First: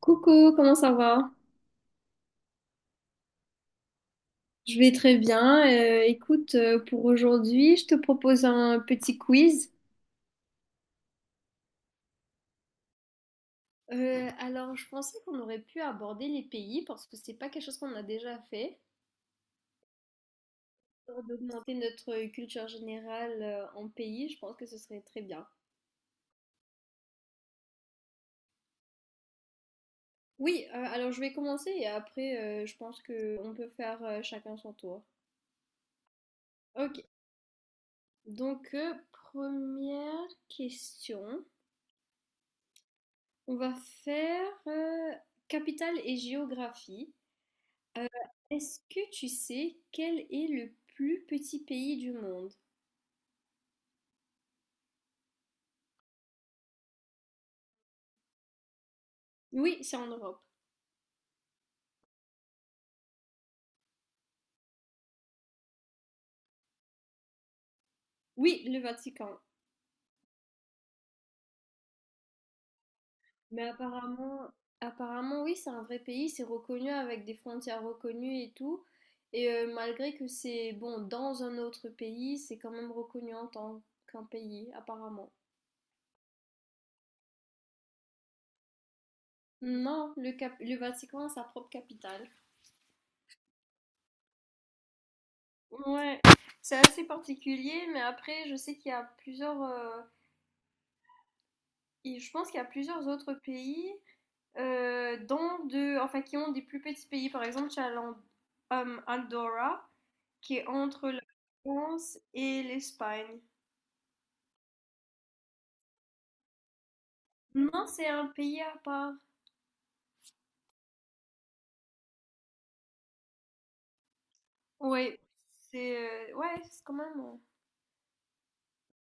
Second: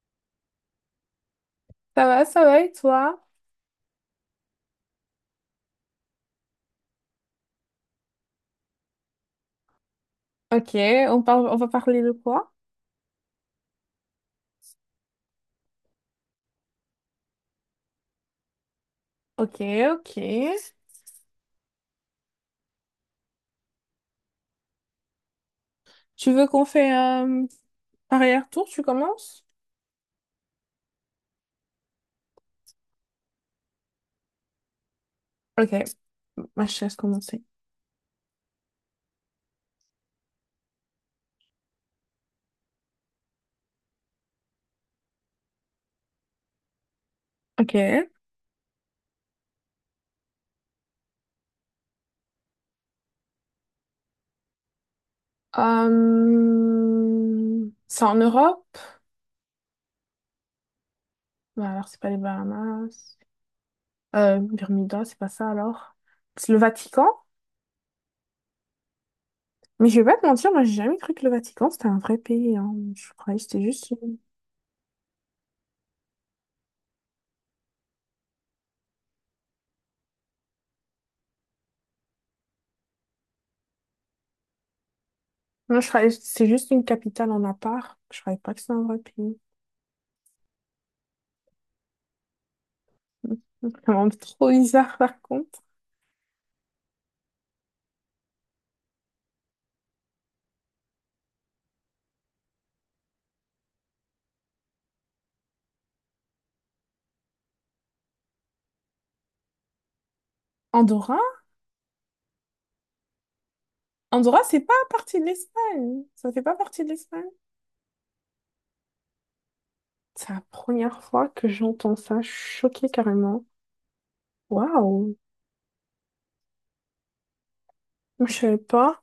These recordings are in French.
Coucou, comment ça va? Ça va et toi? Je vais très bien. Écoute, pour aujourd'hui, je te propose un petit quiz. Ok, on parle, on va parler de quoi? Alors, je pensais qu'on aurait pu aborder les pays parce que c'est pas quelque chose qu'on a déjà fait. Ok, ok. Pour d'augmenter notre culture générale, en pays, je pense que ce serait très bien. Tu veux qu'on fait un arrière-tour? Tu commences? Oui, alors je vais commencer et après, je pense que on peut faire chacun son tour. Ok, ma chaise Ok. commencer. Donc, première question. On va faire, capitale et géographie. Ok. Est-ce que tu sais quel est le plus petit pays du monde? C'est en Europe? Oui, c'est en Europe. Bah alors, c'est pas les Bahamas. Bermuda, c'est pas ça alors. C'est le Vatican? Oui, le Vatican. Mais je vais pas te mentir, moi j'ai jamais cru que le Vatican c'était un vrai pays, hein. Je croyais que c'était Mais juste une… apparemment, oui, c'est un vrai pays, c'est reconnu avec des frontières reconnues et tout. Et malgré que c'est bon dans un autre pays, c'est quand même reconnu en tant qu'un pays, apparemment. Moi, je croyais que c'était juste une capitale en à part. Je croyais pas que c'était un vrai pays. Non, le Vatican a sa propre capitale. C'est vraiment trop bizarre par contre. Ouais, c'est assez particulier, mais après, je sais qu'il y a plusieurs, et je pense qu'il y a plusieurs autres pays, dans de, enfin, qui ont des plus petits pays. Par exemple, tu as Andorra, qui est entre Andorra? la France et l'Espagne. Andorra, c'est pas partie de l'Espagne. Ça fait pas partie de l'Espagne. Non, c'est un pays à part. C'est la première fois que j'entends ça. Je suis choquée carrément. Waouh! Oui, c'est ouais, c'est quand même. Je savais pas.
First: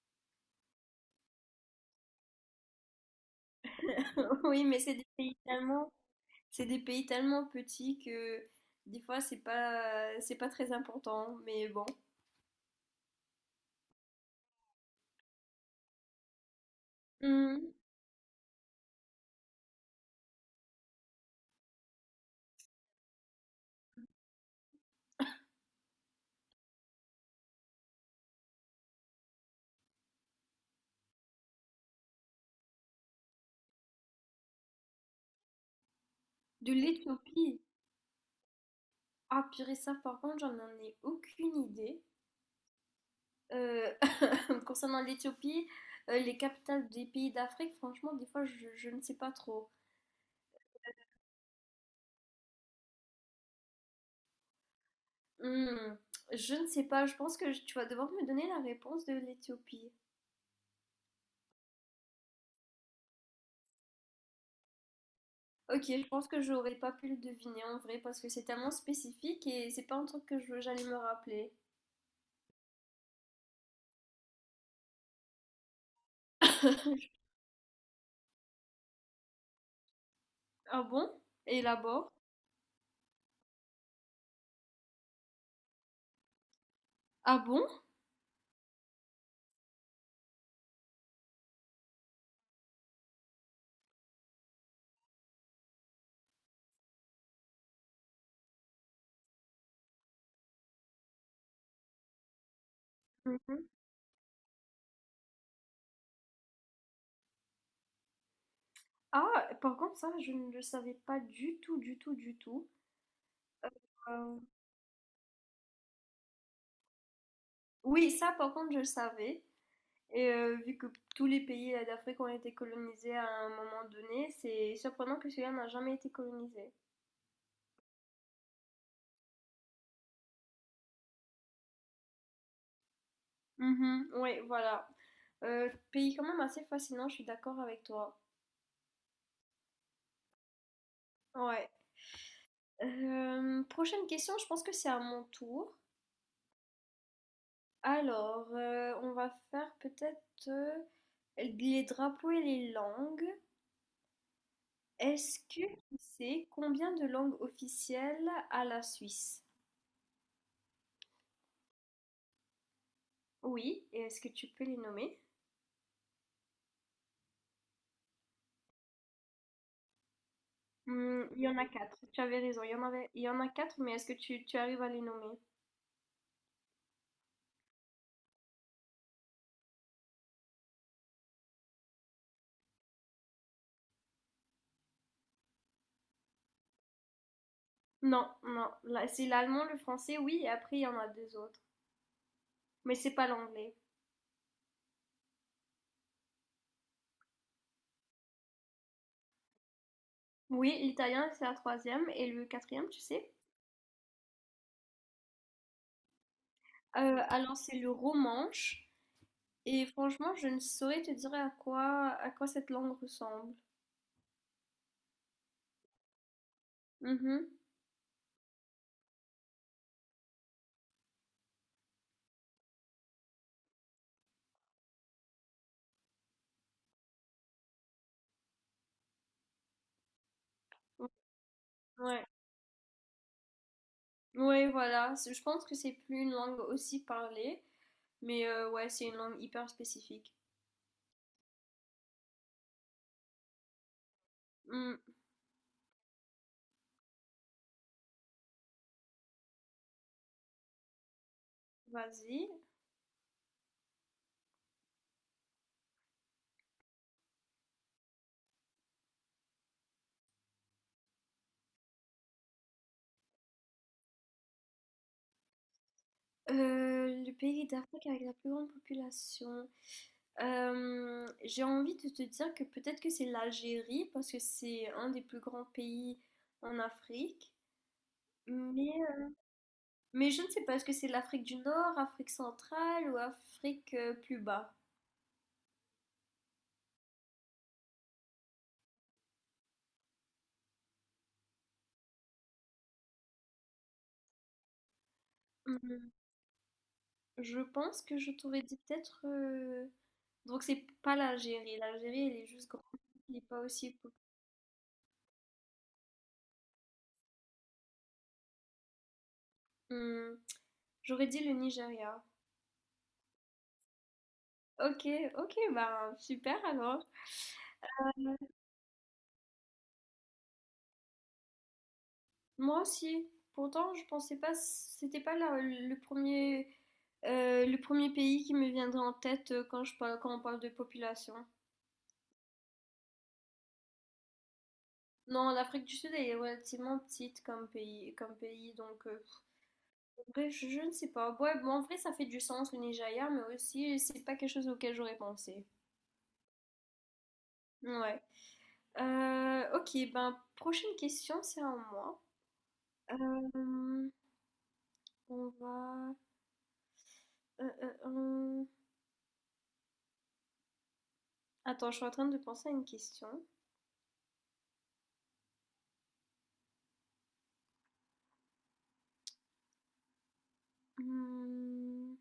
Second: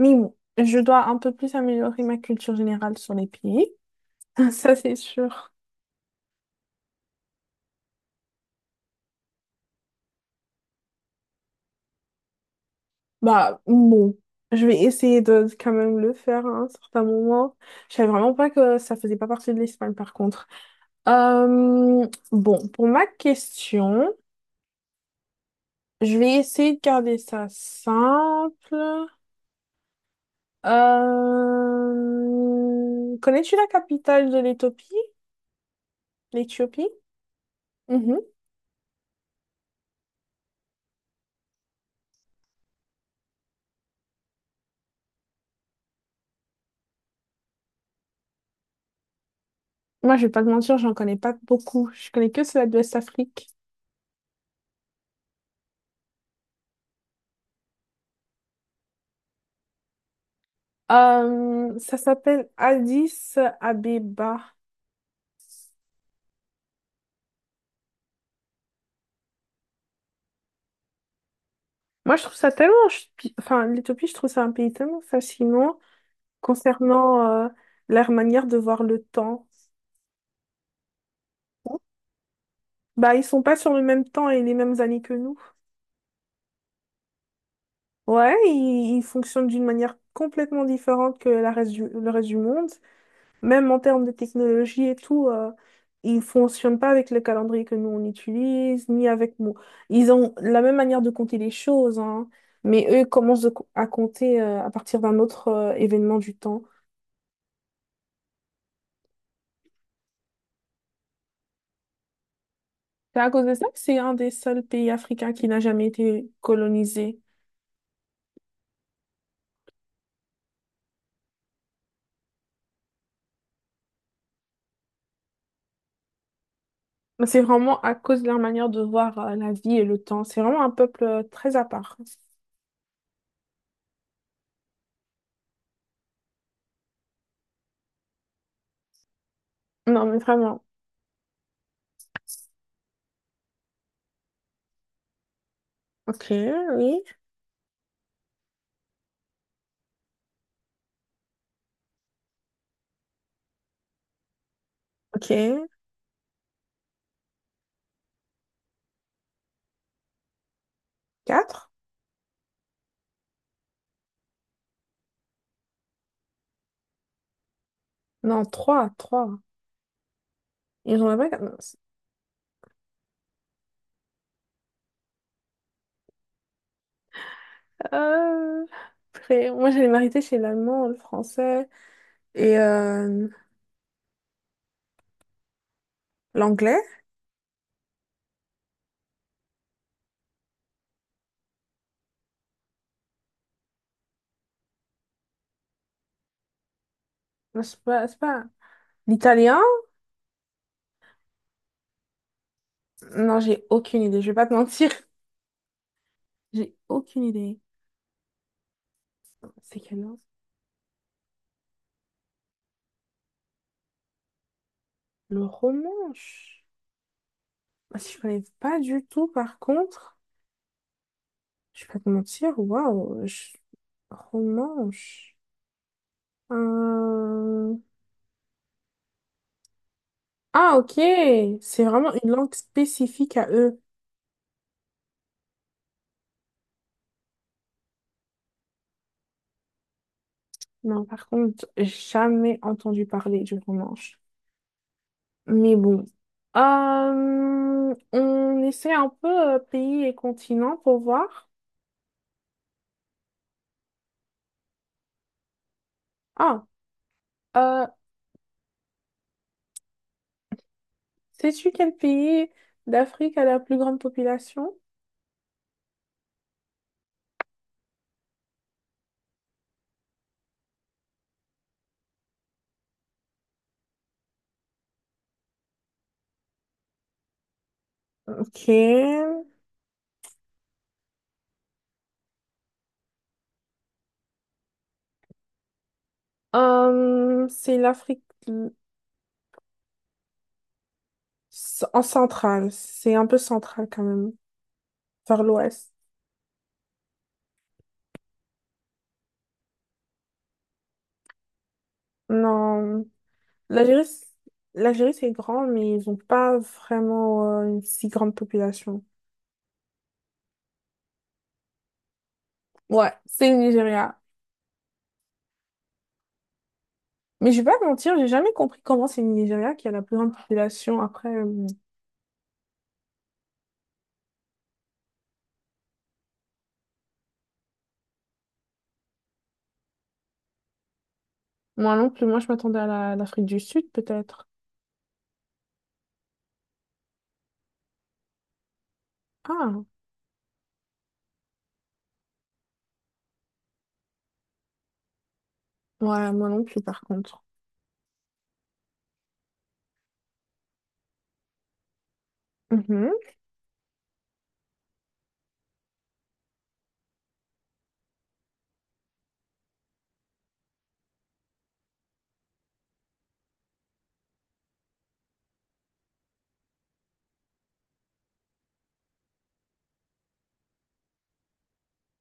Mais bon, je dois un peu plus améliorer ma culture générale sur les pays. euh, Oui, Ça, mais c'est c'est des pays sûr. tellement, c'est des pays tellement petits que des fois c'est pas très important. Mais bon. Bah, bon. Je vais essayer de quand même le faire à un certain moment. Hum, Je savais vraiment pas que ça faisait pas partie de l'Espagne par contre. Euh, bon, pour ma question. Je vais essayer de garder ça simple. Connais-tu la capitale de l'Éthiopie? De L'Éthiopie? l'Éthiopie. Mhm. Ah purée, ça par contre, j'en en ai aucune idée. Euh, concernant l'Éthiopie, les capitales des pays d'Afrique, franchement, des fois, je ne sais pas trop. Moi, je vais pas te mentir, j'en connais pas beaucoup. Je connais que celle de l'Ouest-Afrique. Hmm, je ne sais pas, je pense que tu vas devoir me donner la réponse de l'Éthiopie. Ça s'appelle Addis Abeba. Ok, je pense que j'aurais pas pu le deviner en vrai parce que c'est tellement spécifique et c'est pas un truc que j'allais me rappeler. Moi, je trouve ça tellement… Enfin, l'Éthiopie, je trouve ça un pays tellement fascinant concernant leur manière de voir le temps. Ah bon? Et là-bas? Bah, ils sont pas sur le même temps et les mêmes années que nous. Ah bon? Ouais, ils il fonctionne d'une manière complètement différente que le reste du monde. Même en termes de technologie et tout, ils ne fonctionnent pas avec le calendrier que nous on utilise, ni avec nous. Ils ont la même manière de compter les choses, hein, mais eux commencent Mhm. à compter à partir d'un autre événement du temps. Ah, par contre, ça, je ne le savais pas du tout, du tout, du tout. C'est à cause de ça que c'est un des Euh, seuls pays africains qui n'a jamais été colonisé. Oui, ça, par contre, je le savais. Et vu que tous les pays, d'Afrique ont été colonisés à un moment donné, c'est surprenant que celui-là n'a jamais été colonisé. Mais c'est vraiment à cause de leur manière de voir la vie et le temps. C'est vraiment un peuple très à part. Mhm. Oui, voilà. Pays quand même assez fascinant, je suis d'accord avec toi. Non, mais vraiment. Ouais. Prochaine question, je pense que c'est à mon tour. Ok, oui. Alors, on va faire peut-être, les drapeaux et les langues. Ok. Est-ce que tu sais combien de langues officielles a la Suisse? Quatre? Oui, et est-ce que tu peux les nommer? Non, trois, trois. Ils ont Hmm, là-bas. il y en a quatre. Tu avais raison. Il y en avait, il y en a quatre, mais est-ce que tu arrives à les nommer? Euh… Après, moi, j'allais m'arrêter chez l'allemand, le français et l'anglais. Non, non. Là, c'est l'allemand, le français, oui, et après il y en a deux autres. Mais c'est pas l'anglais. Non, je sais pas, c'est pas. L'italien? Oui, l'italien, c'est la troisième, et le quatrième, tu sais? Non, j'ai aucune idée. Je vais pas te mentir. J'ai Euh, aucune alors idée. c'est le romanche, C'est et quelle langue? franchement, je ne saurais te dire à quoi cette langue ressemble. Le romanche. Mhm. Je… Ah, si je connais pas du tout, par contre. Je vais pas te mentir. Waouh. Romanche. Euh, Ah, ok. C'est vraiment Ouais. une langue spécifique à eux. Ouais, voilà. Je pense que c'est plus une langue aussi parlée, mais ouais, c'est une langue hyper spécifique. Non, par contre, jamais entendu parler du romanche. Hmm, Mais bon. On essaie un peu pays et continent pour voir. Vas-y. Ah, euh, sais-tu quel pays d'Afrique a la plus grande population? Le pays d'Afrique avec la plus grande population. J'ai envie de te dire que peut-être que c'est l'Algérie parce que c'est un des plus grands pays en Afrique. Mais, euh, Ok. mais je ne sais pas, est-ce que c'est l'Afrique du Nord, Afrique centrale ou Afrique, plus bas? Euh, c'est l'Afrique l- en centrale. C'est un peu central quand même, vers l'ouest. Hum, Je pense que je t'aurais dit peut-être. Donc c'est pas l'Algérie. L'Algérie, elle est juste grande. Non. Elle n'est pas aussi... L'Algérie, pop- c- l'Algérie, c'est grand, mais ils n'ont pas vraiment une si grande population. Hum, J'aurais dit le Nigeria. Ouais, c'est le Nigeria. Ok, ok, bah super alors. Mais je vais pas te mentir, j'ai jamais compris comment c'est le Nigeria qui a la plus grande population. Après, Moi aussi. Pourtant, je pensais pas, c'était pas le premier pays qui me viendrait en tête, quand on parle de population. moi non plus, moi je m'attendais à l'Afrique du Sud peut-être. Non, l'Afrique du Sud est relativement petite comme pays, donc, Ah, en vrai, je ne sais pas. Ouais, bon, en vrai, ça fait du sens le Nigeria, mais aussi c'est pas quelque chose auquel j'aurais pensé. ouais, moi non plus par contre. Ouais. Ok, ben prochaine question, c'est à moi. Mhm, Euh, on va. Euh, euh, euh, Attends, je suis en train de penser à une question. Mmh.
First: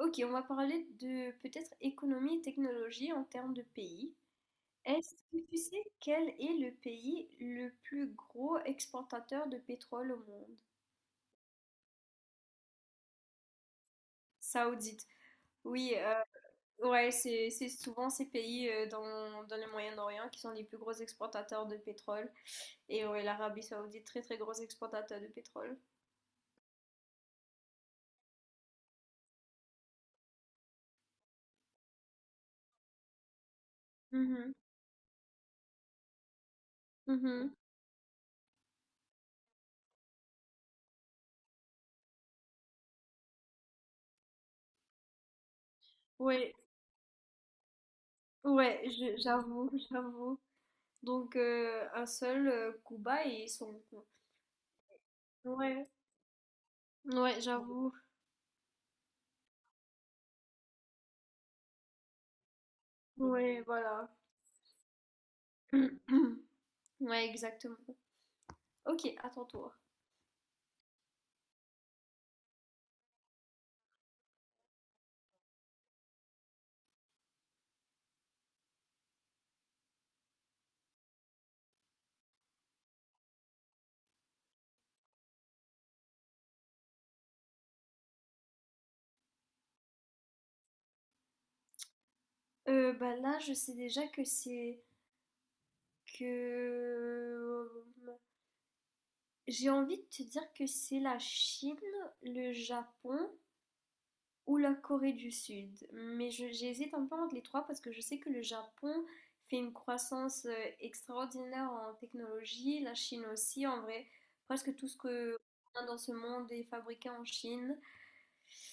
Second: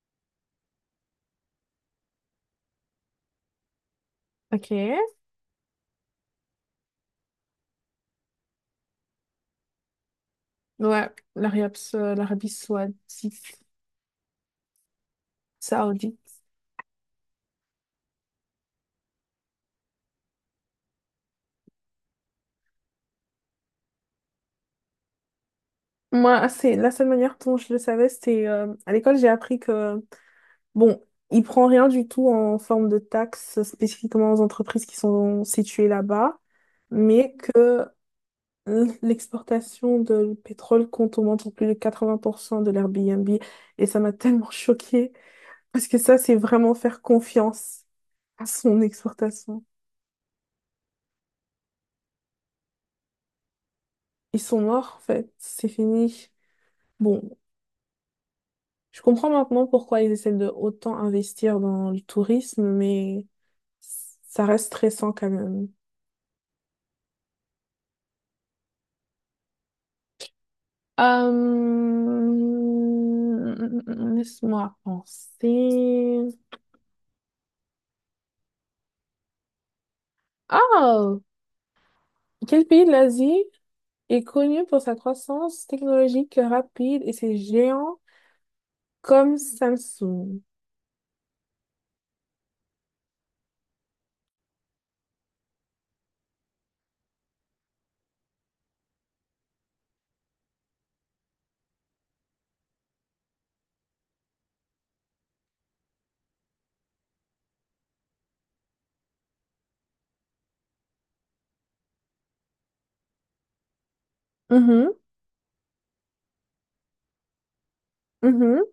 Ok, on va parler de peut-être économie et technologie en termes de pays. ok. Est-ce que tu sais quel est le pays le plus gros exportateur de pétrole au monde? Ouais, l'Arabie Saoudite. Saoudite. Oui, Saoudite. Ouais, c'est souvent ces pays, dans le Moyen-Orient qui sont les plus gros exportateurs de pétrole. Et ouais, l'Arabie Saoudite, très très gros exportateur de pétrole. Moi, c'est la seule manière dont je le savais, c'était à l'école, j'ai appris que bon, il prend rien du tout en forme de taxes spécifiquement aux Mhm, entreprises qui sont situées là-bas, mais mhm. que l'exportation de pétrole compte au moins pour plus de 80% de l'Airbnb. Et ça m'a tellement choquée, parce que ça, c'est Ouais, vraiment faire confiance à son ouais, exportation. j'avoue, j'avoue. Donc, un seul, Cuba et ils sont. Ils sont morts, en fait, c'est Ouais. fini. Bon, Ouais, j'avoue. je comprends maintenant pourquoi ils essaient de autant investir dans le tourisme, mais Ouais, voilà. ça reste stressant quand même. Ouais, exactement. Ok, à ton tour. Euh, Laisse-moi penser. Ah, quel pays de l'Asie est connu pour sa croissance technologique rapide et ses géants comme Samsung? Bah là, je sais déjà que c'est que j'ai envie de te dire que c'est la Chine, le Japon ou la Corée du Sud. Mais j'hésite un peu entre les trois parce que je sais que le Japon fait une croissance, extraordinaire en technologie, la Chine aussi, en vrai, presque tout Mhm, ce que on a dans ce monde est fabriqué en Chine. mhm,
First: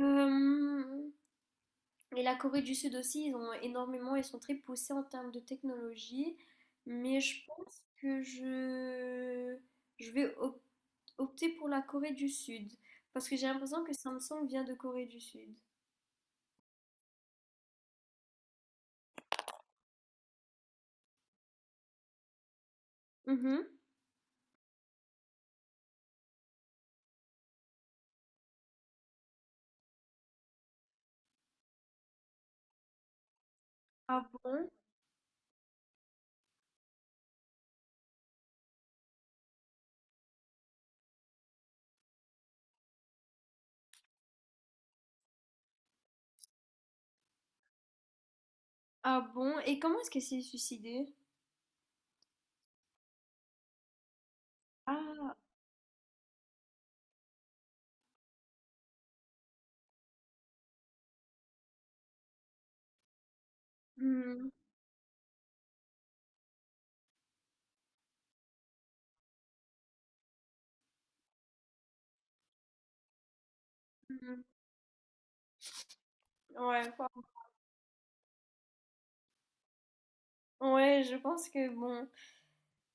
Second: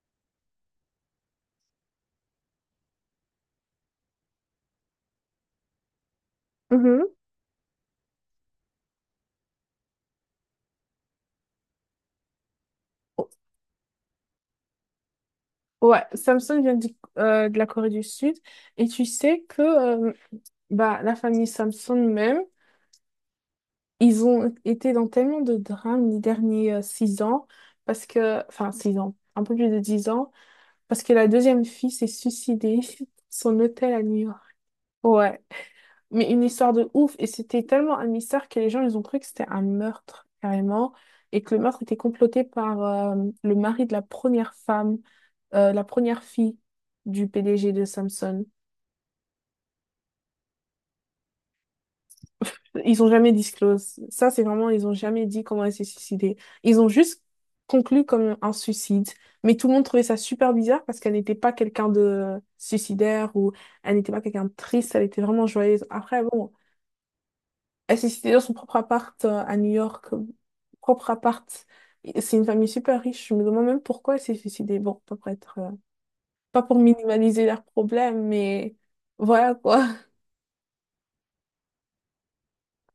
Euh, Et la Corée du Sud aussi, ils ont énormément, ils sont très poussés en termes de technologie. mhm. Mais je pense que je vais opter pour la Corée du Sud. Parce que j'ai l'impression que Samsung vient de Corée du Sud. Ouais, Samsung vient de la Corée du Sud et tu sais que euh, bah, la famille Samsung même, Mhm. ils ont été dans tellement de drames les derniers 6 ans parce que, enfin 6 ans, un peu plus de 10 ans. Parce que la deuxième fille s'est suicidée dans son hôtel à New Ah York. bon? Ouais, mais une histoire de ouf. Et c'était tellement un mystère que les gens, ils ont cru que c'était un meurtre, carrément. Et que le meurtre était comploté par le mari de la première femme, la première fille du PDG de Samsung. Ah bon? Et comment est-ce qu'elle s'est suicidée? Ils ont jamais disclose. Ça, c'est vraiment, ils ont jamais Ah. dit comment elle s'est suicidée. Ils ont juste conclu comme un suicide. Mais tout le monde trouvait ça super bizarre parce qu'elle n'était pas quelqu'un de suicidaire ou elle n'était pas quelqu'un Hmm, de triste, elle était vraiment joyeuse. Après, bon, elle s'est suicidée dans son propre appart à New York, propre appart. Et c'est une famille super riche. Je me demande même pourquoi elle s'est hmm. suicidée. Bon, pas pour être, pas pour Ouais, minimaliser leurs problèmes, mais voilà quoi. ouais, je pense que bon.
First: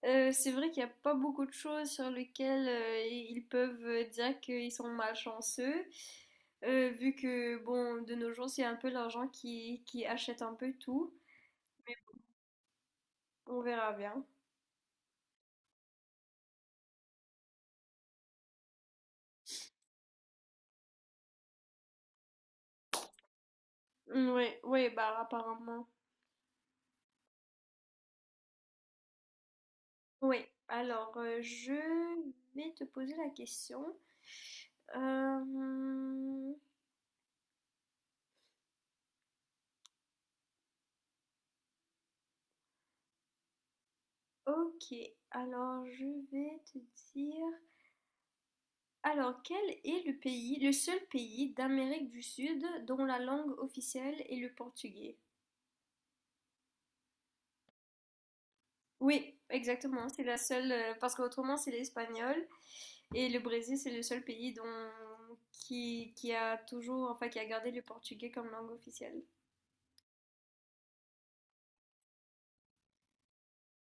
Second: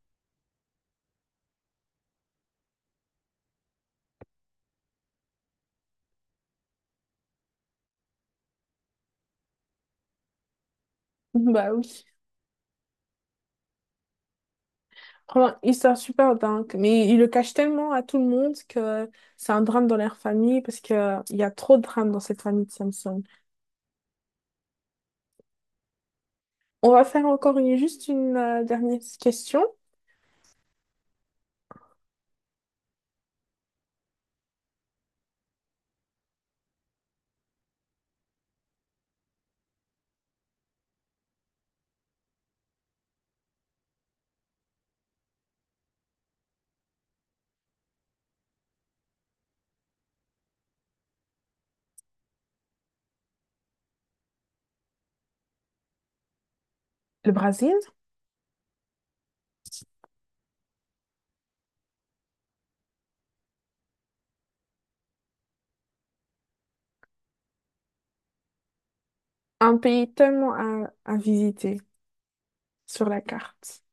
C'est vrai qu'il n'y a pas beaucoup de choses sur lesquelles, ils peuvent, dire qu'ils sont malchanceux, vu que, bon, de nos jours, c'est un peu l'argent qui achète un peu tout. Bah oui. On verra bien. Franchement, histoire super dingue, mais il le cache tellement à tout le monde que c'est un drame dans leur famille parce que il y a trop de drames dans cette famille de Samson. Oui, oui, bah apparemment. On va faire encore une, juste une dernière question. Oui, alors, je vais te poser la question. Euh, ok, alors je vais te dire... Alors, quel est le pays, le seul pays d'Amérique du Sud dont la langue officielle est le portugais? Le Brésil, Oui, exactement, c'est la seule, parce qu'autrement c'est l'espagnol, et le Brésil c'est le seul pays dont, qui a toujours, enfin qui a gardé le portugais comme langue officielle. un pays tellement à visiter sur la carte.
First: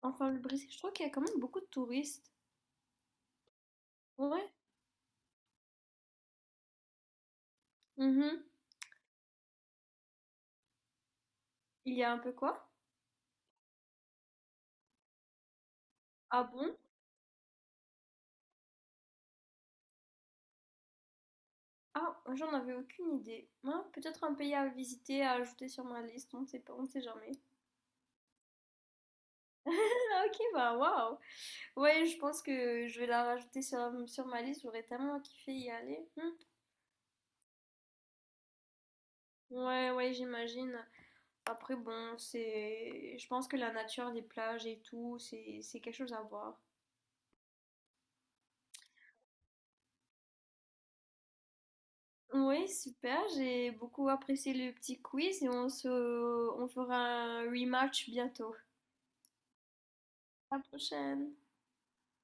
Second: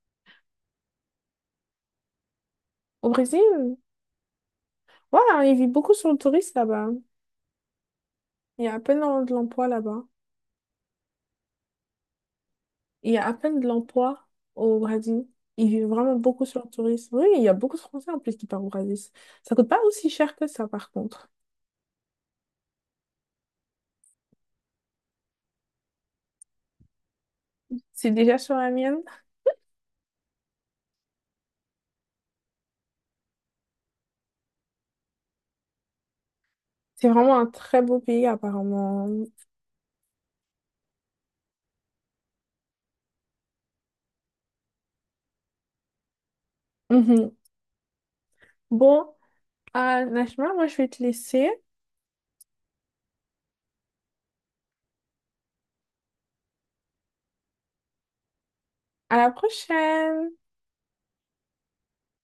Enfin, le Brésil, je trouve qu'il y a quand même beaucoup de touristes. Au Brésil, Ouais. voilà, il vit beaucoup sur le tourisme là-bas. Mhm. Il y a à peine de l'emploi là-bas. Il y a un peu quoi? Il y a à peine de l'emploi au Brésil. Ils vivent vraiment beaucoup Ah sur le bon? tourisme. Oui, il y a beaucoup de Français en plus qui partent au Brésil. Ça coûte pas aussi cher que ça, par contre. Ah, j'en avais aucune idée. Ah, peut-être un pays à visiter, à ajouter sur ma liste, on ne sait pas, on ne sait jamais. C'est déjà sur la mienne. Ah, ok, bah waouh! Ouais, je pense que je vais la rajouter sur ma liste, j'aurais tellement kiffé y aller. Hmm. C'est vraiment un très beau pays, apparemment. Ouais, ouais, j'imagine. Après, bon, c'est. Je pense que la nature, les plages et tout, c'est quelque chose à voir. Mhm. Bon, Najma, moi, je vais te laisser. Ouais, super, j'ai beaucoup apprécié le petit quiz et on fera un rematch bientôt. À la prochaine! À la prochaine!